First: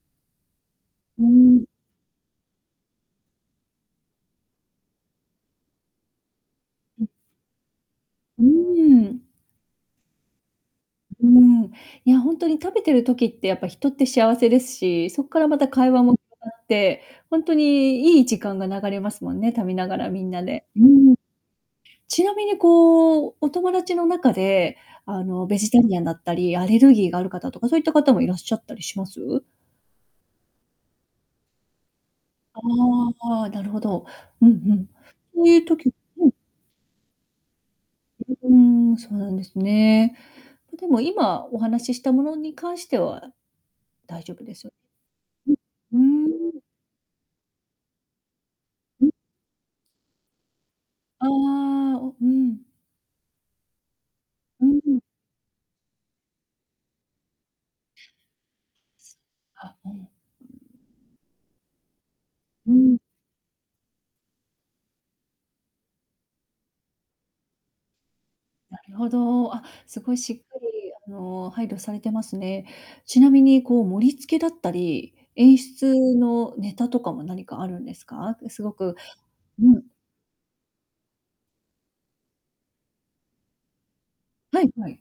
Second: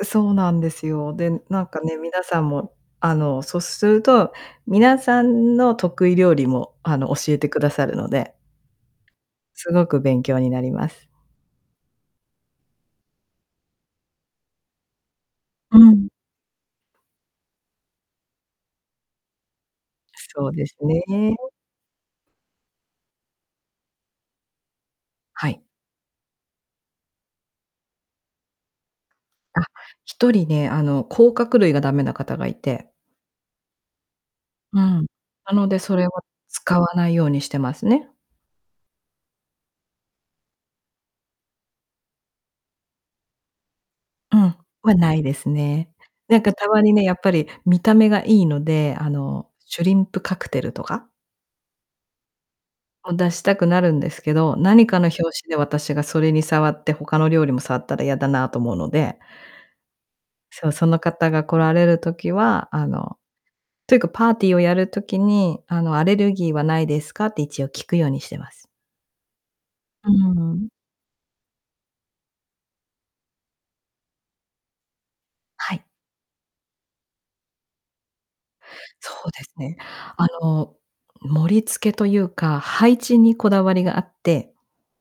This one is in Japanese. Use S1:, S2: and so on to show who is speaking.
S1: う、そうなんですよ。
S2: うー
S1: で、なん
S2: ん。
S1: かね、皆さんも、あの、そっすると、皆さんの得意料理も、あの、
S2: う。
S1: 教えてくださるので
S2: うーん。
S1: すごく勉強になります。
S2: うーん。いや、本当に食べてる時ってやっぱ人って幸せですし、そっからまた
S1: う
S2: 会話
S1: ん。
S2: も [unintelligible] まって、ほんとにいい時間が流れますもんね、食べながらみんな
S1: そうで
S2: で。
S1: す
S2: う
S1: ね。
S2: ん。ちなみにこう、お友達の中で、あの、
S1: は
S2: ベ
S1: い。
S2: ジタリアンだったり、アレルギーがある方とかそういった方もいらっしゃったりします？
S1: あ、1人ね、あの、甲殻類が駄目な方がい
S2: あ
S1: て。
S2: あ、なるほど。うんう
S1: う
S2: ん。
S1: ん、
S2: そう
S1: な
S2: いう
S1: ので
S2: 時
S1: それは
S2: うん。
S1: 使わないようにしてますね。
S2: ううーん、そうなんですね。ま、でも、今お話ししたものに関しては大丈
S1: うん、
S2: 夫ですよ
S1: は無いです
S2: ね？
S1: ね。
S2: ううー
S1: なんか、
S2: ん。
S1: たまにね、やっぱり、見た目が良いので、あ
S2: う。
S1: のシュリンプカクテルとか
S2: ああ、お、うん。
S1: を出したくなるんですけど、
S2: うー
S1: 何か
S2: ん。
S1: の拍子で私がそれに触って、他の料理も触ったらやだなと思うので
S2: あ、うん。
S1: そう、その方が来られる時は、
S2: う
S1: あ
S2: ん。
S1: のというか、パーティーをやる時に、あのアレルギーはないですかって一応聞くようにしてます。
S2: なるほど。あ、す
S1: う
S2: ごいしっかり、
S1: ん。
S2: あの、配慮されてますね。ちなみに、こう、盛り付けだったり、演
S1: はい。
S2: 出のネタとかも何かあるんですか？くすごく
S1: そうです
S2: う
S1: ね、
S2: ん。
S1: あの盛り付けというか、配置にこだわりがあって
S2: はいはい。